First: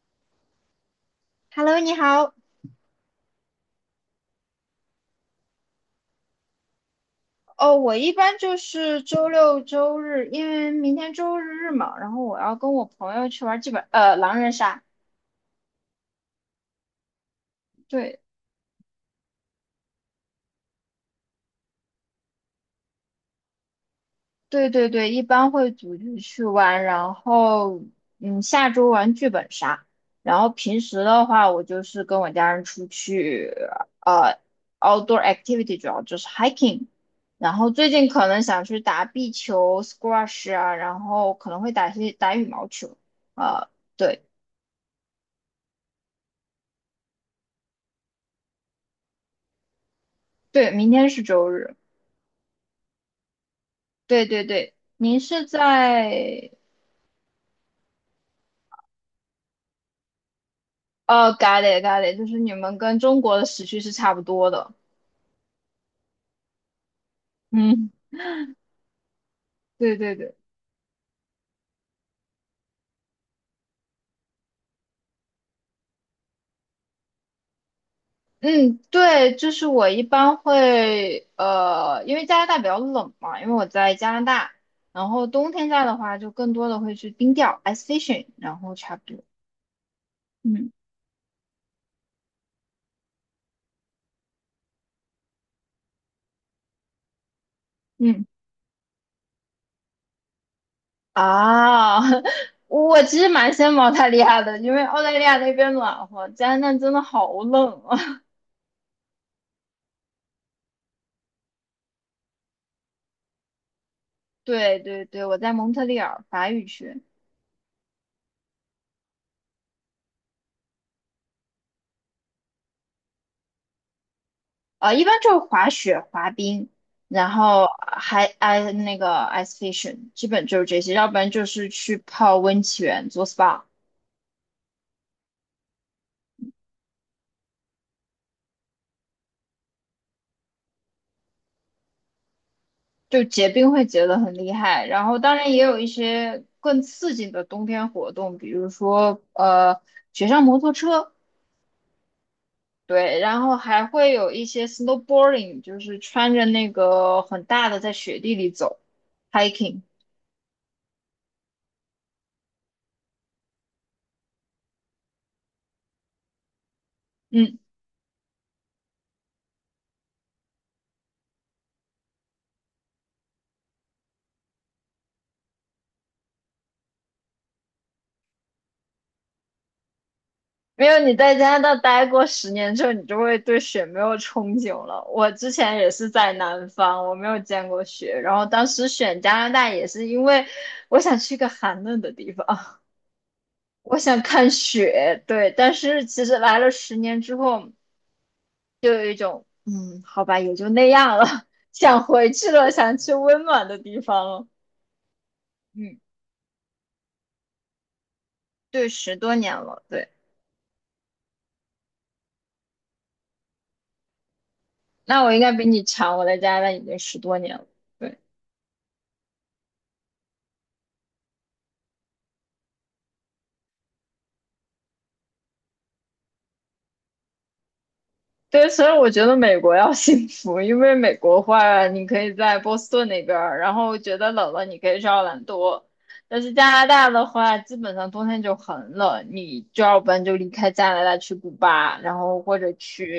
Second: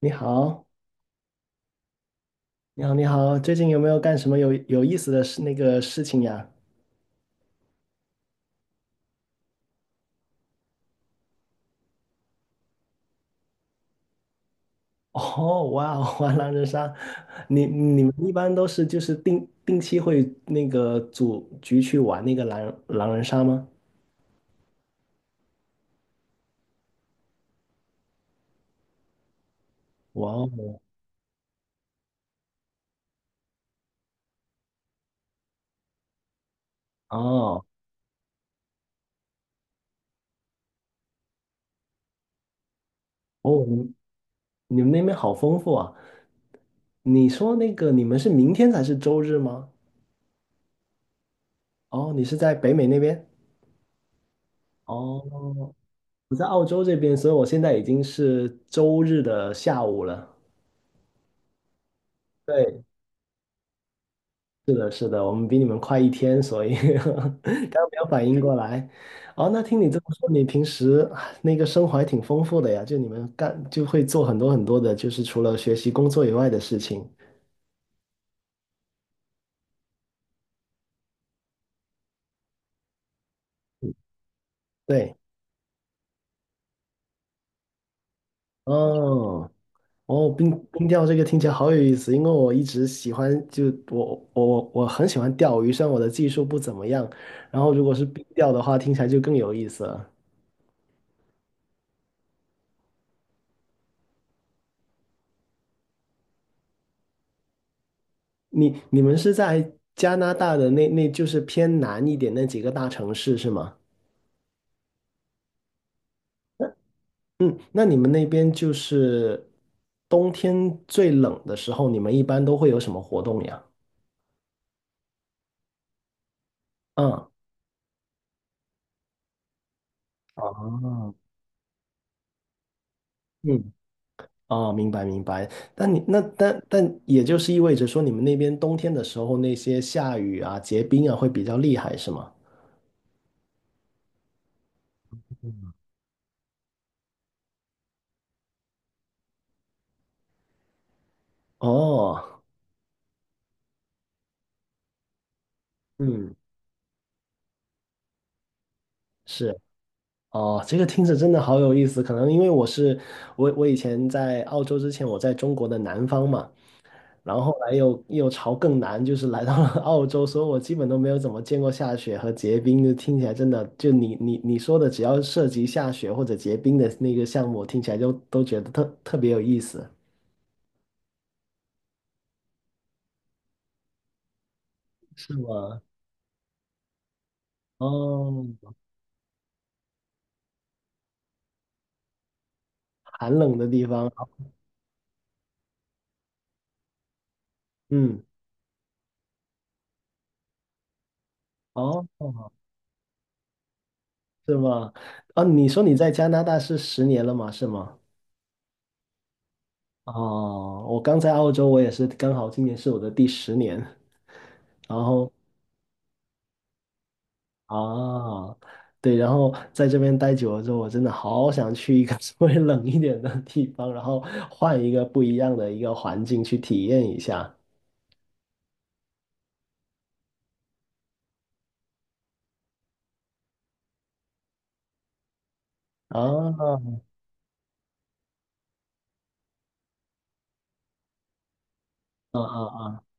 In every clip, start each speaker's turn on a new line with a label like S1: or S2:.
S1: 你好，
S2: Hello，你好。
S1: 你好，你好，最近有没有干什么有意思的那个事情呀？
S2: 哦，我一般就是周六周日，因为明天周日嘛，然后我要跟我朋友去玩剧本，狼人杀。
S1: 哦，哇哦，玩狼人杀。你们
S2: 对，
S1: 一般都是就是定期会那个组局去玩那个狼人杀吗？
S2: 对对对，一般会组局去玩，然后下周玩剧本杀。
S1: 哇
S2: 然后
S1: 哦，
S2: 平时的话，我就是跟我家人出去，呃，outdoor activity 主要就是 hiking。然
S1: 哦
S2: 后最近可能想去打壁球、squash 啊，然后可能会打羽毛球，
S1: 哦，
S2: 呃。
S1: 你
S2: 对。
S1: 你们那边好丰富啊！你说那个你们是明天才是周日吗？
S2: 对，明天是周日。
S1: 哦，你是在北美那边？
S2: 对对对，您是
S1: 哦，我在
S2: 在
S1: 澳洲这边，所以我现在已经是周日的下午了。
S2: g o t i g i 就是你们
S1: 对，
S2: 跟中国的时区是差不多的。
S1: 是的，我们比你们快一天，所以 刚
S2: 嗯，
S1: 没有反应过来。哦，那听你
S2: 对
S1: 这么
S2: 对
S1: 说，
S2: 对，
S1: 你平时啊那个生活还挺丰富的呀，就你们就会做很多很多的，就是除了学习工作以外的事情。
S2: 嗯，对，就是我一般会因为加拿大比较冷嘛，因为我在加拿大，然
S1: 对，
S2: 后冬天在的话就更多的会去冰钓 ice fishing，然后差不多。
S1: 哦，哦，冰
S2: 嗯
S1: 冰钓这个听起来好有意思，因为我一直喜欢，就我很喜欢钓鱼，虽然我的技术不怎么样，然后如果是
S2: 嗯
S1: 冰钓的话，听起来就更有意思了。
S2: 啊，我其实蛮羡慕澳大利亚的，因为澳大利亚那边暖和，加拿大真的好冷啊。
S1: 你们是在加拿大的那就是偏南一点那几个大城市是吗？
S2: 对对对，我在蒙特利尔法语区。
S1: 嗯，那你们那边就是冬天最冷的时候，你们一般都会有什么活动呀？
S2: 一般就是滑雪、滑冰，
S1: 嗯
S2: 然后还 那个 ice fishing，基本就是这些，要
S1: 哦，
S2: 不然就是去泡温泉、做 SPA。
S1: 嗯，哦，明白明白。但你那但但也就是意味着说，你们那边冬天的时候，那些下雨啊、结冰啊会比较厉害，是吗？
S2: 就结冰会结得很厉害。然后当然也有一些更刺激的冬天活动，比如说雪上摩托车，
S1: 哦，
S2: 对，然后还会有一些 snowboarding，就是
S1: 嗯，
S2: 穿着那个很大的在雪地里走
S1: 是。
S2: hiking。
S1: 哦，这个听着真的好有意思。可能因为我是我我以前在澳洲之前，我在中国的南方嘛。然后后
S2: 嗯
S1: 来又朝更南，就是来到了 澳洲，所以我基本都没有怎么见过下雪和结冰，就听起来真的，就你说的，只要涉及下雪或者结冰的那个项目，听起来就都觉得特别有意思，
S2: 没有，你在加拿大待过十年之后，你就会对雪没有憧憬了。我
S1: 是
S2: 之前
S1: 吗？
S2: 也是在南方，我没有见过雪，然后当
S1: 哦，
S2: 时选加拿大也是因为我想去一个寒冷的地方，
S1: 寒冷的地
S2: 我
S1: 方，
S2: 想看雪。对，但是其实来了十年之后，
S1: 嗯，
S2: 就有一种好吧，也就那样了，想
S1: 哦，
S2: 回去了，想去温暖的地方了。
S1: 是吗？啊，你说你
S2: 嗯，
S1: 在加拿大是十年了吗？是吗？
S2: 对，十多年了。对，
S1: 哦，我刚在澳洲，我也是刚好今年是我的第10年，然
S2: 那
S1: 后
S2: 我应该比你长，我在加拿大已经十多年了。对。
S1: 啊，对，然后在这边待久了之后，我真的好想去一个 稍微冷一点的地方，然后换一个不一样的一个环境去体验一下。
S2: 对，所以我觉得美国要 幸福，因为美国话你可以在波士顿那边儿，然后觉得冷了你可以去奥兰多。但是加拿
S1: 啊，
S2: 大的话，基本上冬天就很冷，你就要不然就离开加拿大去古巴，然
S1: 啊
S2: 后或者
S1: 啊
S2: 去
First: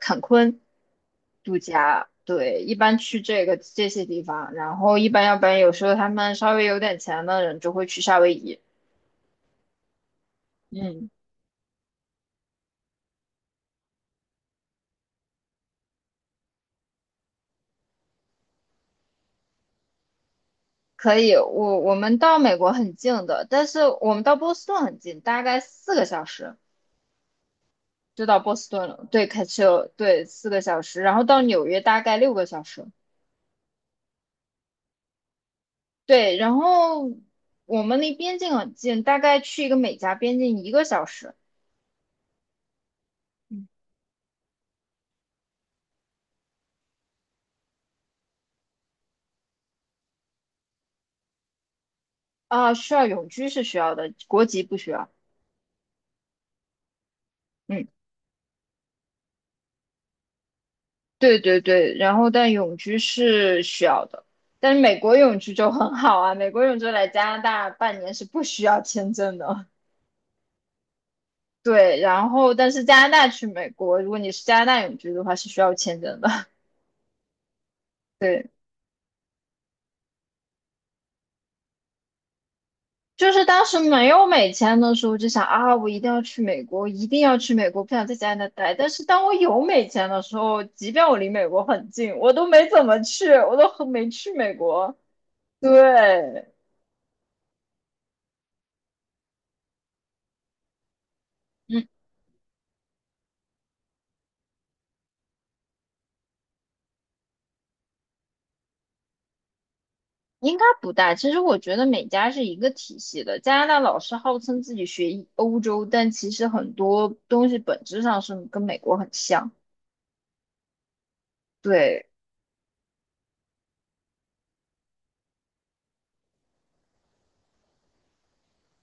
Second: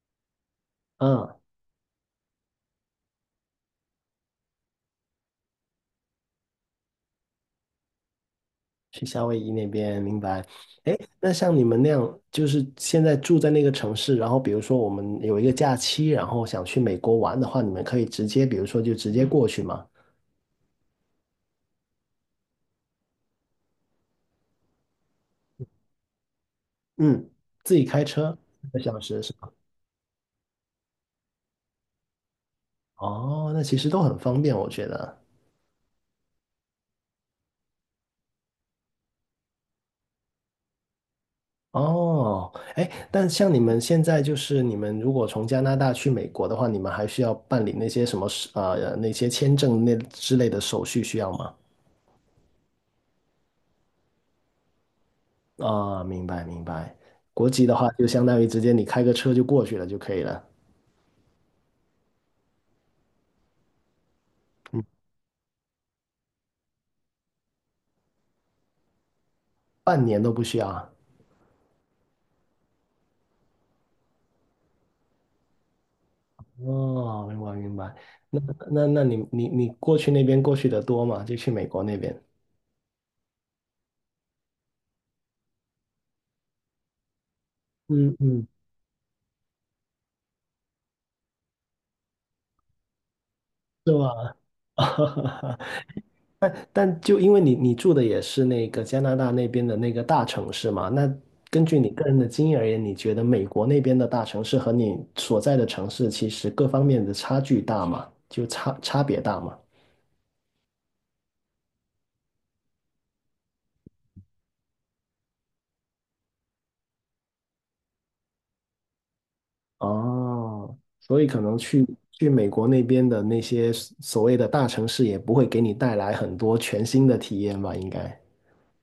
S2: 坎昆
S1: 啊啊！
S2: 度假。对，一般去这个这些地方，然后一般要不然有时候他们稍微有点钱的人就会去夏威夷。
S1: 去夏威夷那边，明白。哎，
S2: 嗯。
S1: 那像你们那样，就是现在住在那个城市，然后比如说我们有一个假期，然后想去美国玩的话，你们可以直接，比如说就直接过去吗？
S2: 可以，我们到美国很近的，但是我们到波士顿很近，大概四个小时
S1: 嗯，自己开
S2: 就
S1: 车
S2: 到波
S1: 一
S2: 士
S1: 个
S2: 顿
S1: 小
S2: 了。
S1: 时
S2: 对，
S1: 是
S2: 开
S1: 吧？
S2: 车，对，四个小时，然后到纽约大概6个小时。
S1: 哦，那其实都很方便，我觉得。
S2: 对，然后我们离边境很近，大概去一个美加边境1个小时。
S1: 哦，哎，但像你
S2: 嗯
S1: 们现在就是你们如果从加拿大去美国的话，你们还需要办理那些什么事那些签证那之类的手续需要吗？
S2: 啊，需要永居是需要的，国籍不需要。
S1: 啊，明白明白。国籍的
S2: 嗯，
S1: 话，就相当于直接你开个车就过去了就可以了，
S2: 对对对，然后但永居是需要的，但是美国永居就很好啊，美国永居来加拿大半年是不需要签证的。
S1: 半年都不需要啊。
S2: 对，然后但是加拿大去美国，如果你是加拿大永居的话，是需要签证的。
S1: 哦，明白明白。那
S2: 对，
S1: 那你过去那边过去的多吗？就去美国那边。
S2: 就是当时没有美签的时候，就想啊，我一定要去美国，一定要去美国，不想
S1: 嗯
S2: 在加
S1: 嗯，
S2: 拿大待。但是当我有美签的时候，即便我离美国很近，我都没怎么去，我都很
S1: 是
S2: 没去
S1: 吧？
S2: 美国。对，
S1: 但就因为你住的也是那个加拿大那边的那个大城市嘛，那根据
S2: 嗯，
S1: 你个人的经验而言，你觉得美国那边的大城市和你所在的城市其实各方面的差距大吗？就差别大吗？
S2: 应该不大。其实我觉得美加是一个体系的。加拿大老是号称自己学欧洲，但其实很多东西本质上是跟美国很像。
S1: 哦，所以可能去
S2: 对。
S1: 去美国那边的那些所谓的大城市也不会给你带来很多全新的体验吧，应该。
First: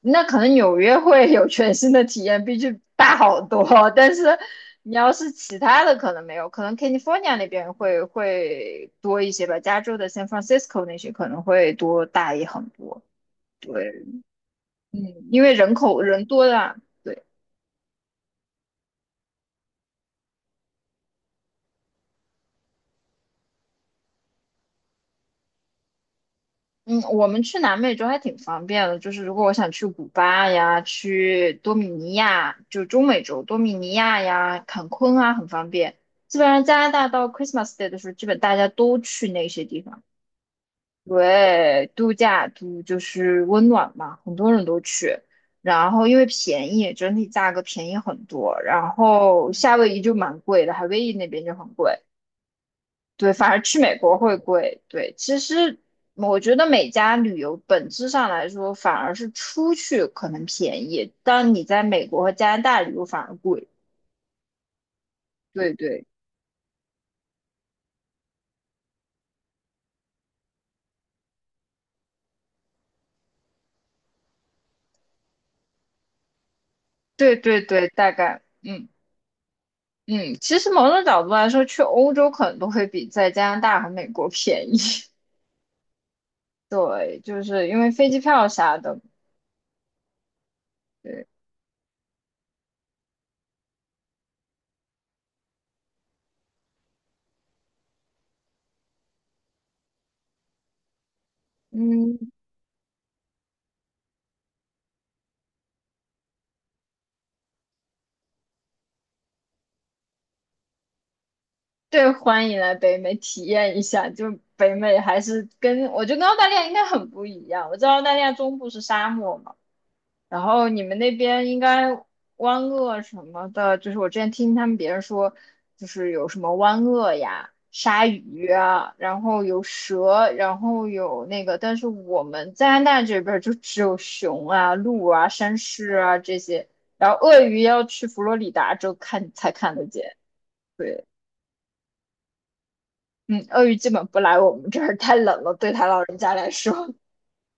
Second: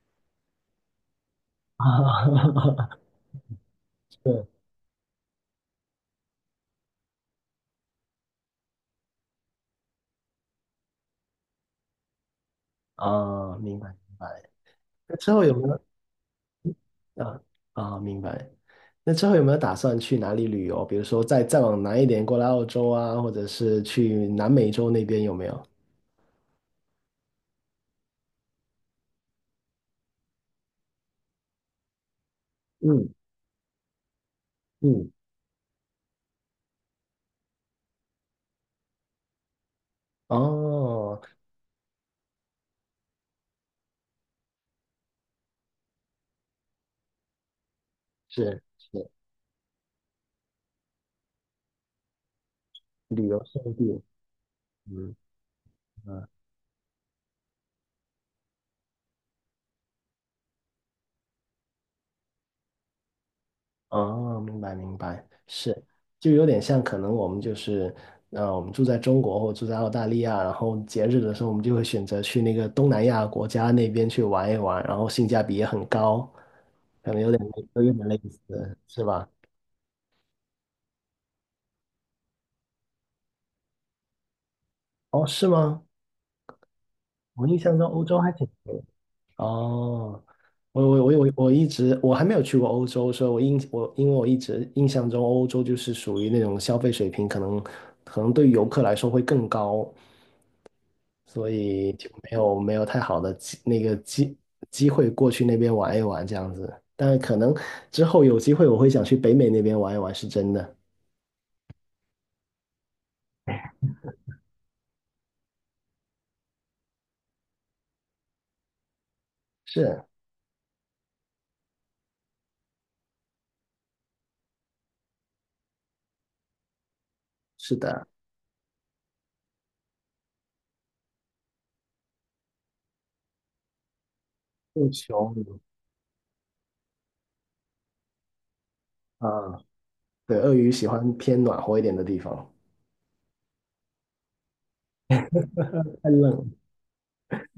S2: 那可能纽约会有全 新的体验，
S1: 啊，
S2: 毕竟大好多。但是
S1: 是
S2: 你要是其他的，可能没有，可能 California 那边会多一些吧，加州的 San Francisco 那些可能会多大也很多，
S1: 啊，明白明白。那之
S2: 因
S1: 后有
S2: 为
S1: 没
S2: 人
S1: 有？
S2: 口人多的啊。对，
S1: 啊啊，明白。那之后有没有打算去哪里旅游？比如说再往南一点，过来澳洲啊，或者是去南美洲那边有没有？
S2: 嗯，我们去南美洲还挺方便的，就是如果我想去古巴呀，去多米尼亚，就中
S1: 嗯
S2: 美洲多米尼亚呀、坎
S1: 嗯，
S2: 昆啊，很方便。基本上加拿大到 Christmas Day 的时候，基本大家都去那些地方。
S1: 哦，
S2: 对，度假，就是温暖嘛，很多人都去。然后因为便宜，整体价格便宜很多。
S1: 是
S2: 然
S1: 是，
S2: 后夏威夷就蛮贵的，夏威夷那边就很贵。
S1: 旅
S2: 对，
S1: 游
S2: 反而
S1: 胜
S2: 去美
S1: 地，
S2: 国会贵。对，
S1: 嗯
S2: 其实
S1: 嗯，
S2: 我觉得每家旅游本质上来说，反而是出去可能便宜，但你在美国和加拿大旅游反而贵。
S1: 哦，明白明白，
S2: 对
S1: 是，
S2: 对
S1: 就有点像可能我们就是，我们住在中国或住在澳大利亚，然后节日的时候我们就会选择去那个东南亚国家那边去玩一玩，然后性价比也很高，可能有
S2: 对
S1: 点
S2: 对
S1: 有
S2: 对，
S1: 点
S2: 大
S1: 类
S2: 概
S1: 似，是吧？
S2: 嗯，其实某种角度来说，去欧洲可能都会比在加拿大和美国便宜。
S1: 哦，是吗？
S2: 对，就
S1: 我印
S2: 是
S1: 象
S2: 因
S1: 中
S2: 为
S1: 欧
S2: 飞
S1: 洲
S2: 机
S1: 还挺
S2: 票
S1: 多
S2: 啥
S1: 的。
S2: 的，
S1: 哦，我我我
S2: 对，
S1: 我我一直我还没有去过欧洲，所以我印我因为我一直印象中欧洲就是属于那种消费水平可能对于游客来说会更高，所以就
S2: 嗯，
S1: 没有太好的机会过去那边玩一玩这样子。但可能之后有机会我会想去北美那边玩一玩，是真的。
S2: 对，欢迎来北美体验一下。就北美还是跟我觉得跟澳大利亚应该很不一样。我知道澳大利亚中部是沙漠嘛，
S1: 是
S2: 然后你们那边应该湾鳄什么的，就是我之前听他们别人说，就是有什么湾鳄呀、
S1: 是
S2: 鲨
S1: 的，
S2: 鱼啊，然后有蛇，然后有那个，但是我们加拿大这边儿就只有熊啊、
S1: 不
S2: 鹿啊、
S1: 穷
S2: 山狮啊这些，然后鳄鱼要去佛罗里达州看才
S1: 啊，
S2: 看得见。
S1: 对，鳄鱼喜
S2: 对，
S1: 欢偏暖和一点的地方，
S2: 嗯，鳄鱼基本不来我们这儿，太冷了，对他老
S1: 太
S2: 人家
S1: 冷
S2: 来说。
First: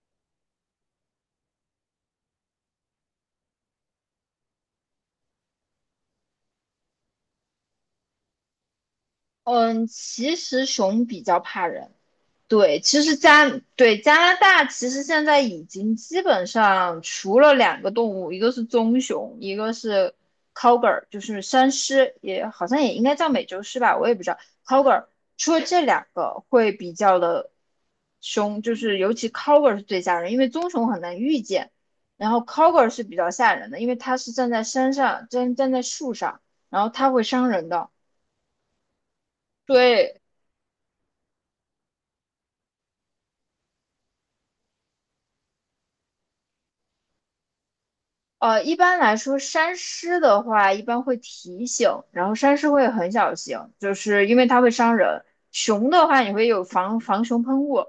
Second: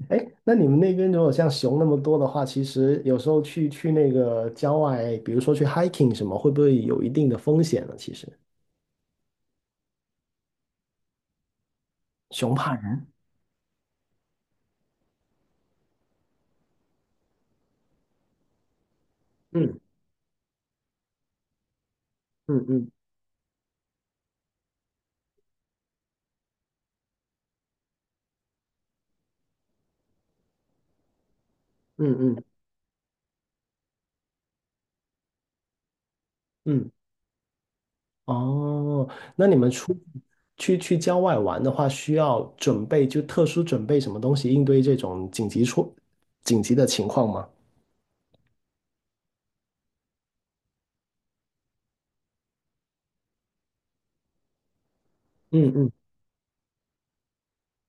S1: 哎，那你们那边如果像熊那么多的话，其实有时候去那个郊外，比如说去 hiking 什么，会不会有一定的风险呢？其实，
S2: 嗯，其实熊比较怕人，
S1: 熊怕
S2: 对，其
S1: 人。
S2: 实加对加拿大其实现在已经基本上除了两个动物，一个是棕熊，一个
S1: 嗯
S2: 是 cougar，就是山狮，也
S1: 嗯
S2: 好像
S1: 嗯
S2: 也应该叫美洲狮吧，我也不知道 cougar。除了这两个会比较的凶，就是尤其 cougar 是最吓人，因为棕熊很难遇见，然
S1: 嗯
S2: 后
S1: 嗯
S2: cougar 是比较吓人的，因为它是站在山上，站在树上，然后
S1: 嗯，
S2: 它会伤人的。
S1: 哦，那你们出
S2: 对，
S1: 去郊外玩的话，需要准备就特殊准备什么东西应对这种紧急的情况吗？
S2: 一般来说，山狮的话一般会提醒，然后山狮会很小心，就是因为它会伤人。
S1: 嗯
S2: 熊
S1: 嗯，
S2: 的话，你会有防熊喷雾，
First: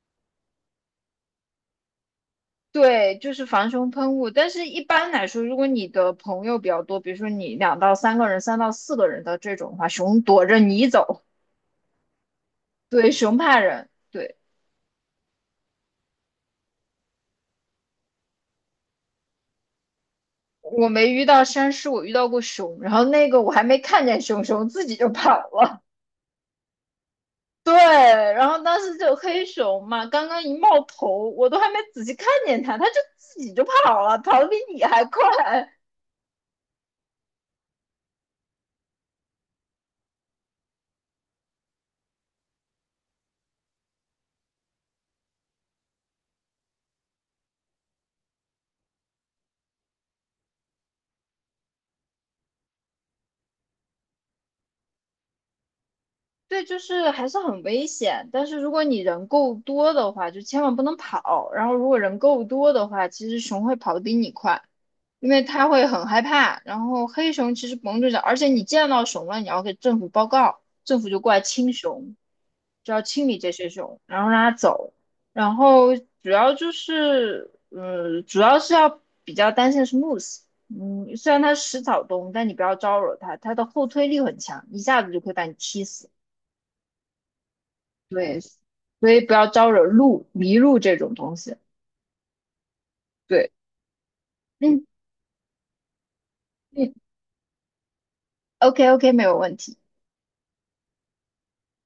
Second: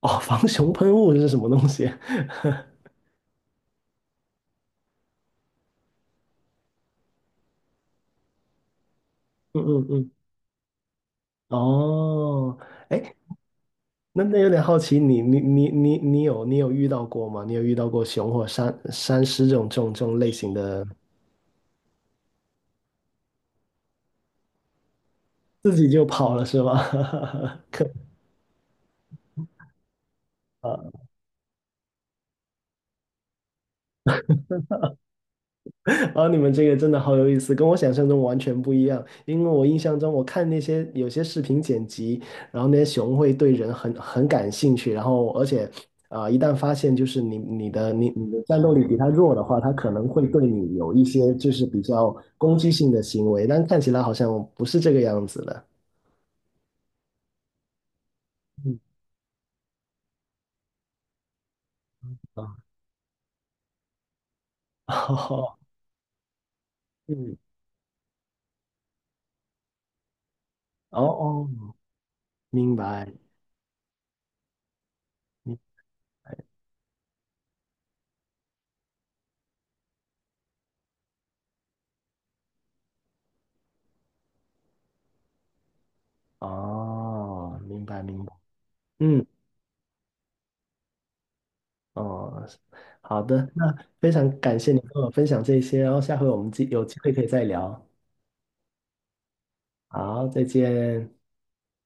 S1: 哦，防熊喷雾是什么东西？
S2: 对，就是防熊喷雾。但是一般来说，如果你的朋友比较多，比如说你2到3个人、3到4个人的 这
S1: 嗯
S2: 种的
S1: 嗯
S2: 话，
S1: 嗯，
S2: 熊躲着你走，
S1: 哦，
S2: 对，
S1: 哎，
S2: 熊怕人。
S1: 那
S2: 对，
S1: 那有点好奇，你有遇到过吗？你有遇到过熊或山狮这种类型的，
S2: 我没遇到山狮，我遇到过熊，然后那个我还没看见熊，熊自己就跑
S1: 自
S2: 了。
S1: 己就跑了是吗？
S2: 对，
S1: 可
S2: 然后当时就黑熊嘛，刚刚一
S1: 怕！
S2: 冒头，我都还没仔细看见它，它就自己就跑了，跑得比你还快。
S1: 啊，你们这个真的好有意思，跟我想象中完全不一样。因为我印象中，我看那些有些视频剪辑，然后那些熊会对人很感兴趣，然后而且啊、一旦发现就是你的战斗力比它弱的话，它可能会对你有一些就是比较攻击性的行为，但看起来好像不是这个样子的。
S2: 对，就是还是很危险。但是如果你人够多的话，就千万不能跑。然后如果人
S1: 啊，
S2: 够多的话，其实熊会跑得比你快，因为
S1: 哦，
S2: 它会很害怕。然后黑
S1: 嗯，
S2: 熊其实甭住脚，而且你见到熊了，你要给政府报告，
S1: 哦
S2: 政府就过来
S1: 哦，
S2: 清熊，
S1: 明
S2: 就要
S1: 白，
S2: 清理这些熊，然后让它走。然
S1: 明
S2: 后主
S1: 白，
S2: 要就是，嗯，主要是要比较担心的是 moose。嗯，虽然它食草动物，但你不要招惹它，它的后推力很强，一下子就可以把你踢死。
S1: 哦，明白，明白，
S2: 对，所以
S1: 嗯，
S2: 不要招惹路迷路这种东西。
S1: 哦，好的，
S2: 对，
S1: 那非常感谢你
S2: 嗯
S1: 跟我分享这些，然后下回我们有
S2: 嗯
S1: 机会可以再聊，
S2: ，OK OK，没有问题。
S1: 好，再见。